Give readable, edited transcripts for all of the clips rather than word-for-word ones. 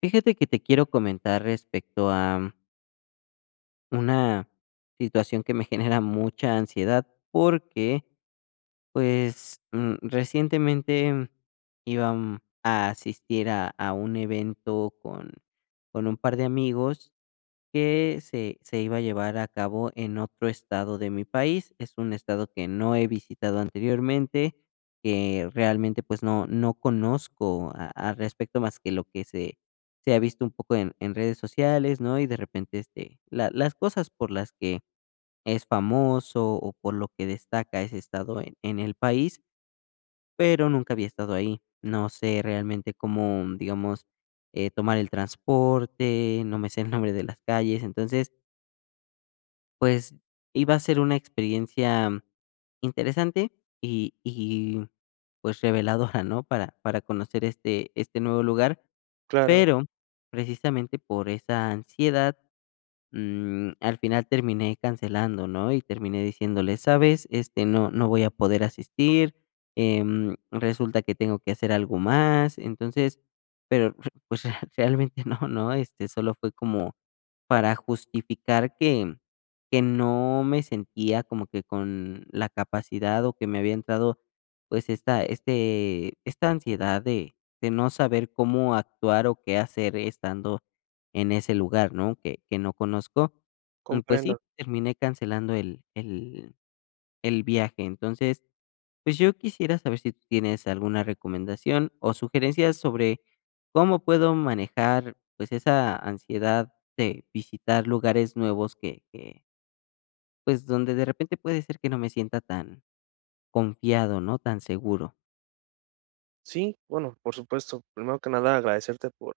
Fíjate que te quiero comentar respecto a una situación que me genera mucha ansiedad porque, pues, recientemente iba a asistir a un evento con un par de amigos que se iba a llevar a cabo en otro estado de mi país. Es un estado que no he visitado anteriormente, que realmente, pues, no conozco a al respecto más que lo que se ha visto un poco en redes sociales, ¿no? Y de repente, este, la las cosas por las que es famoso o por lo que destaca ese estado en el país, pero nunca había estado ahí. No sé realmente cómo, digamos, tomar el transporte, no me sé el nombre de las calles. Entonces, pues, iba a ser una experiencia interesante y, pues, reveladora, ¿no? Para conocer este nuevo lugar, Claro, pero precisamente por esa ansiedad. Al final terminé cancelando, ¿no? Y terminé diciéndole, ¿sabes? Este, no voy a poder asistir, resulta que tengo que hacer algo más, entonces, pero pues realmente no, ¿no? Este, solo fue como para justificar que no me sentía como que con la capacidad o que me había entrado pues esta ansiedad de no saber cómo actuar o qué hacer estando en ese lugar, ¿no? Que no conozco. Pues sí, comprendo. terminé cancelando el el viaje. Entonces, pues, yo quisiera saber si tú tienes alguna recomendación o sugerencias sobre cómo puedo manejar, pues, esa ansiedad de visitar lugares nuevos que, pues, donde de repente puede ser que no me sienta tan confiado, ¿no? Tan seguro. Sí, bueno, por supuesto. Primero que nada, agradecerte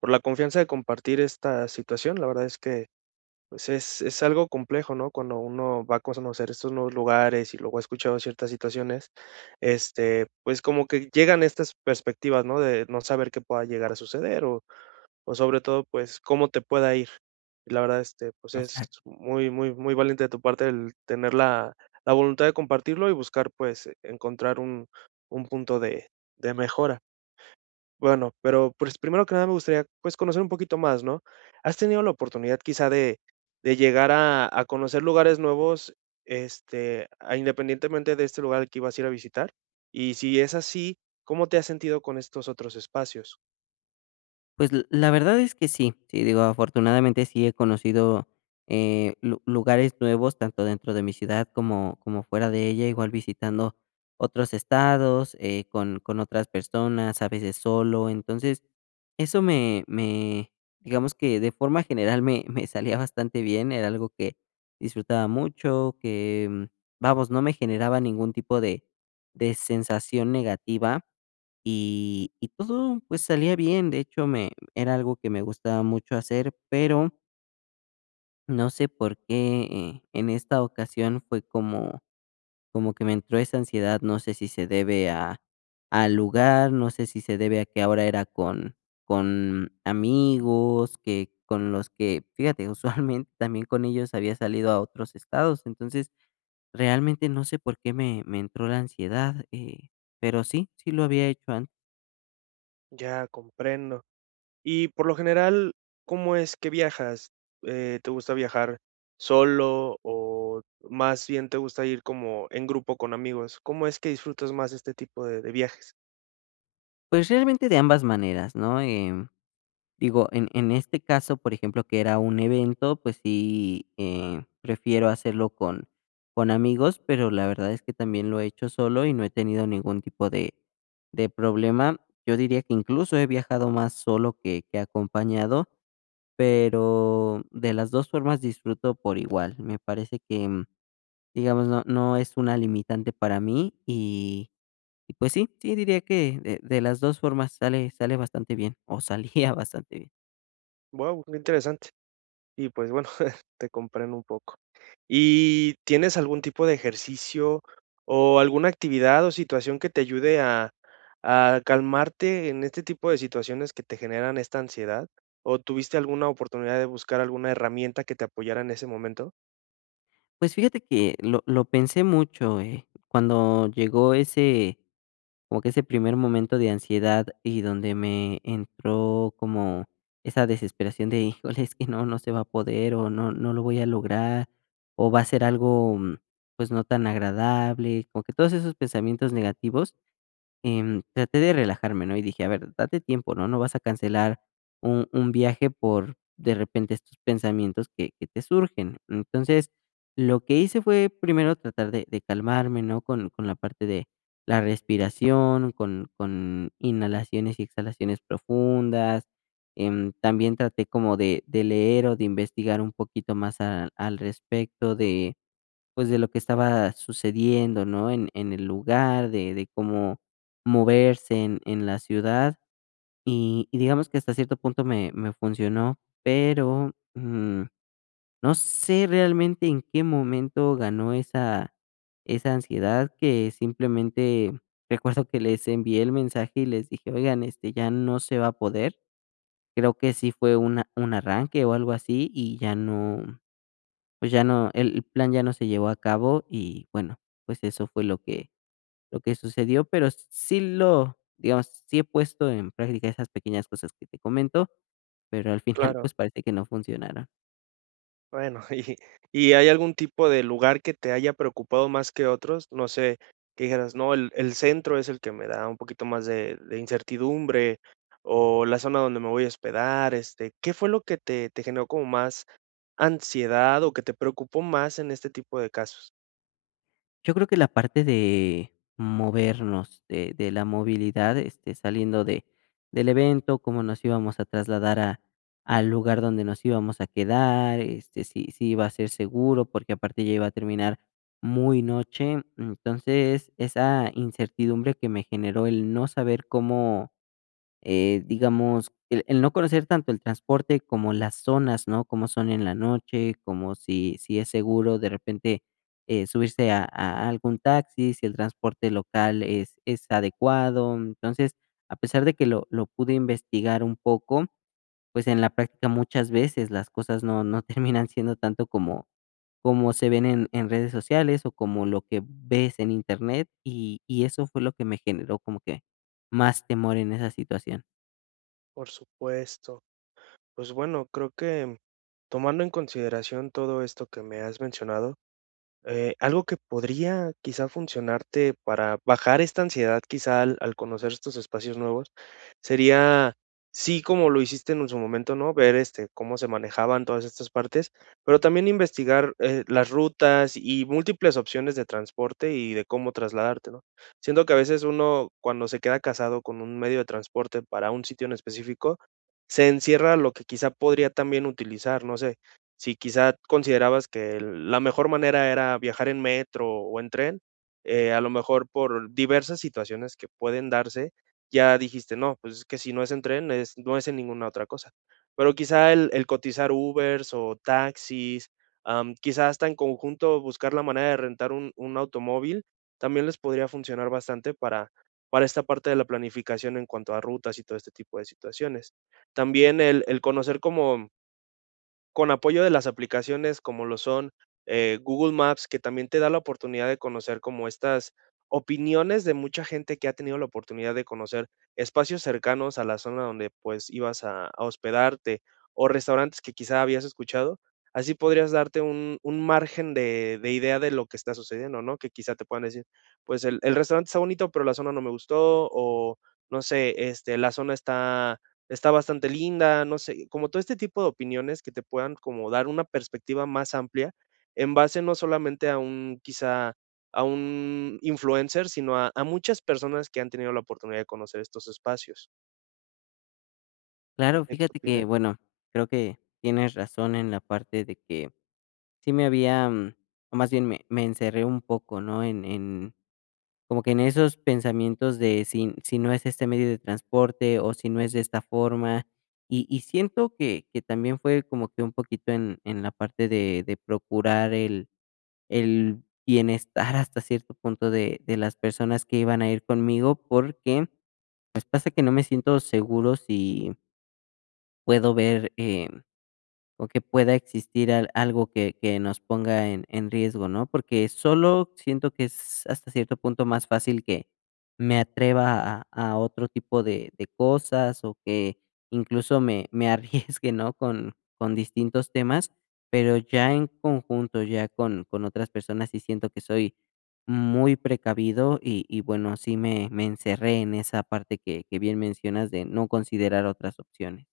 por la confianza de compartir esta situación. La verdad es que es algo complejo, ¿no? Cuando uno va a conocer estos nuevos lugares y luego ha escuchado ciertas situaciones, este, pues como que llegan estas perspectivas, ¿no? De no saber qué pueda llegar a suceder o sobre todo, pues, cómo te pueda ir. Y la verdad, este, pues, es Exacto. muy, muy, muy valiente de tu parte el tener la voluntad de compartirlo y buscar, pues, encontrar un punto de mejora. Bueno, pero, pues, primero que nada me gustaría, pues, conocer un poquito más, ¿no? ¿Has tenido la oportunidad quizá de llegar a conocer lugares nuevos, este, independientemente de este lugar al que ibas a ir a visitar? Y si es así, ¿cómo te has sentido con estos otros espacios? Pues, l la verdad es que sí. Sí, digo, afortunadamente sí he conocido, lu lugares nuevos, tanto dentro de mi ciudad como fuera de ella, igual visitando otros estados, con otras personas, a veces solo. Entonces, eso me digamos que de forma general me me salía bastante bien, era algo que disfrutaba mucho, que, vamos, no me generaba ningún tipo de sensación negativa. Y todo, pues, salía bien. De hecho, me era algo que me gustaba mucho hacer, pero no sé por qué, en esta ocasión fue como como que me entró esa ansiedad. No sé si se debe a al lugar, no sé si se debe a que ahora era con amigos, que con los que, fíjate, usualmente también con ellos había salido a otros estados. Entonces, realmente no sé por qué me entró la ansiedad, pero sí, sí lo había hecho antes. Ya, comprendo. Y por lo general, ¿cómo es que viajas? ¿Te gusta viajar solo o más bien te gusta ir como en grupo con amigos? ¿Cómo es que disfrutas más este tipo de viajes? Pues realmente de ambas maneras, ¿no? Digo, en este caso, por ejemplo, que era un evento, pues sí, prefiero hacerlo con amigos, pero la verdad es que también lo he hecho solo y no he tenido ningún tipo de problema. Yo diría que incluso he viajado más solo que acompañado, pero de las dos formas disfruto por igual. Me parece que, digamos, no es una limitante para mí y pues sí, sí, diría que de las 2 formas sale bastante bien, o salía bastante bien. Wow, qué interesante. Y pues bueno, te comprendo un poco. ¿Y tienes algún tipo de ejercicio o alguna actividad o situación que te ayude a calmarte en este tipo de situaciones que te generan esta ansiedad? ¿O tuviste alguna oportunidad de buscar alguna herramienta que te apoyara en ese momento? Pues fíjate que lo pensé mucho, cuando llegó ese como que ese primer momento de ansiedad y donde me entró como esa desesperación de: "Híjole, es que no, no se va a poder, o no lo voy a lograr, o va a ser algo, pues, no tan agradable", como que todos esos pensamientos negativos. Traté de relajarme, ¿no? Y dije: "A ver, date tiempo, ¿no? No vas a cancelar un viaje por, de repente, estos pensamientos que te surgen". Entonces, lo que hice fue primero tratar de calmarme, ¿no? Con la parte de la respiración, con inhalaciones y exhalaciones profundas. También traté como de leer o de investigar un poquito más a al respecto de pues, de lo que estaba sucediendo, ¿no? En el lugar, de cómo moverse en la ciudad, y digamos que hasta cierto punto me funcionó, pero, no sé realmente en qué momento ganó esa esa ansiedad que simplemente recuerdo que les envié el mensaje y les dije: "Oigan, este, ya no se va a poder". Creo que sí fue una un arranque o algo así, y ya no pues ya no, el plan ya no se llevó a cabo y bueno, pues eso fue lo que sucedió, pero sí lo digamos, sí he puesto en práctica esas pequeñas cosas que te comento, pero al final, Claro, pues parece que no funcionaron. bueno, ¿y hay algún tipo de lugar que te haya preocupado más que otros? No sé, que dijeras, no, el centro es el que me da un poquito más de incertidumbre, o la zona donde me voy a hospedar, este, ¿qué fue lo que te generó como más ansiedad o que te preocupó más en este tipo de casos? Yo creo que la parte de movernos, de la movilidad, este, saliendo de del evento, cómo nos íbamos a trasladar a al lugar donde nos íbamos a quedar, este, si si iba a ser seguro, porque aparte ya iba a terminar muy noche. Entonces, esa incertidumbre que me generó el no saber cómo digamos, el no conocer tanto el transporte como las zonas, ¿no? Cómo son en la noche, como si si es seguro de repente, subirse a algún taxi, si el transporte local es adecuado. Entonces, a pesar de que lo pude investigar un poco, pues, en la práctica muchas veces las cosas no terminan siendo tanto como como se ven en redes sociales o como lo que ves en Internet, y eso fue lo que me generó como que más temor en esa situación. Por supuesto. Pues bueno, creo que tomando en consideración todo esto que me has mencionado. Algo que podría quizá funcionarte para bajar esta ansiedad, quizá al conocer estos espacios nuevos, sería, sí, como lo hiciste en su momento, ¿no? Ver este, cómo se manejaban todas estas partes, pero también investigar las rutas y múltiples opciones de transporte y de cómo trasladarte, ¿no? Siento que a veces uno, cuando se queda casado con un medio de transporte para un sitio en específico, se encierra lo que quizá podría también utilizar, no sé si quizá considerabas que la mejor manera era viajar en metro o en tren, a lo mejor por diversas situaciones que pueden darse, ya dijiste: "No, pues es que si no es en tren, es no es en ninguna otra cosa". Pero quizá el cotizar Ubers o taxis, quizá hasta en conjunto buscar la manera de rentar un automóvil, también les podría funcionar bastante para esta parte de la planificación en cuanto a rutas y todo este tipo de situaciones. También el conocer como con apoyo de las aplicaciones como lo son, Google Maps, que también te da la oportunidad de conocer como estas opiniones de mucha gente que ha tenido la oportunidad de conocer espacios cercanos a la zona donde, pues, ibas a hospedarte, o restaurantes que quizá habías escuchado. Así podrías darte un margen de idea de lo que está sucediendo, ¿no? Que quizá te puedan decir, pues, el restaurante está bonito, pero la zona no me gustó, o no sé, este, la zona está bastante linda, no sé, como todo este tipo de opiniones que te puedan como dar una perspectiva más amplia en base no solamente a un quizá a un influencer, sino a muchas personas que han tenido la oportunidad de conocer estos espacios. No Claro, sé, ¿qué fíjate que, opinas? bueno, creo que tienes razón en la parte de que sí me había, o más bien me encerré un poco, ¿no? En, como que en esos pensamientos de si, si no es este medio de transporte o si no es de esta forma. Y siento que también fue como que un poquito en la parte de procurar el bienestar hasta cierto punto de las personas que iban a ir conmigo, porque pues pasa que no me siento seguro si puedo ver o que pueda existir al algo que nos ponga en riesgo, ¿no? Porque solo siento que es hasta cierto punto más fácil que me atreva a otro tipo de cosas, o que incluso me arriesgue, ¿no? Con distintos temas, pero ya en conjunto, ya con otras personas, sí siento que soy muy precavido y bueno, sí me encerré en esa parte que bien mencionas de no considerar otras opciones.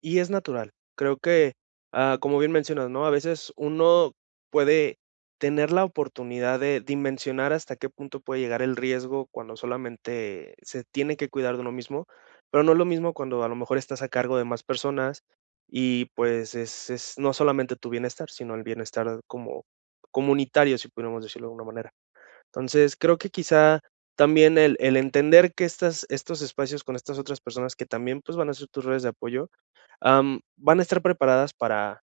Y es natural. Creo que, como bien mencionas, ¿no? A veces uno puede tener la oportunidad de dimensionar hasta qué punto puede llegar el riesgo cuando solamente se tiene que cuidar de uno mismo, pero no es lo mismo cuando a lo mejor estás a cargo de más personas y pues es no solamente tu bienestar, sino el bienestar como comunitario, si pudiéramos decirlo de alguna manera. Entonces, creo que quizá también el entender que estos espacios con estas otras personas que también pues van a ser tus redes de apoyo, van a estar preparadas para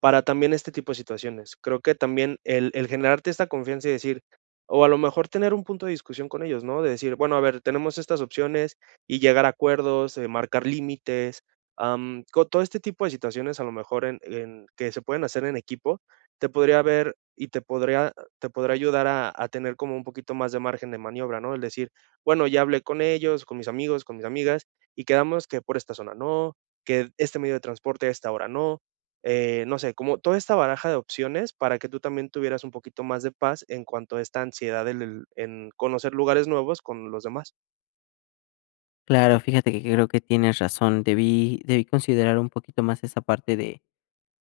también este tipo de situaciones. Creo que también el generarte esta confianza y decir, o a lo mejor tener un punto de discusión con ellos, ¿no? De decir, bueno, a ver, tenemos estas opciones y llegar a acuerdos, marcar límites, co todo este tipo de situaciones a lo mejor en que se pueden hacer en equipo, te podría ver y te podría ayudar a tener como un poquito más de margen de maniobra, ¿no? El decir, bueno, ya hablé con ellos, con mis amigos, con mis amigas, y quedamos que por esta zona no, que este medio de transporte a esta hora no. No sé, como toda esta baraja de opciones para que tú también tuvieras un poquito más de paz en cuanto a esta ansiedad del en conocer lugares nuevos con los demás. Claro, fíjate que creo que tienes razón. Debí considerar un poquito más esa parte de,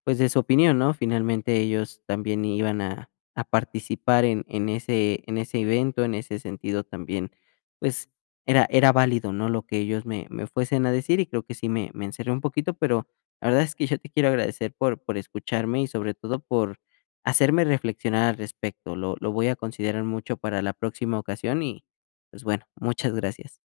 pues, de su opinión, ¿no? Finalmente ellos también iban a participar en ese evento, en ese sentido también, pues, era válido, ¿no? Lo que ellos me fuesen a decir y creo que sí me encerré un poquito, pero la verdad es que yo te quiero agradecer por escucharme y sobre todo por hacerme reflexionar al respecto. Lo voy a considerar mucho para la próxima ocasión y, pues, bueno, muchas gracias.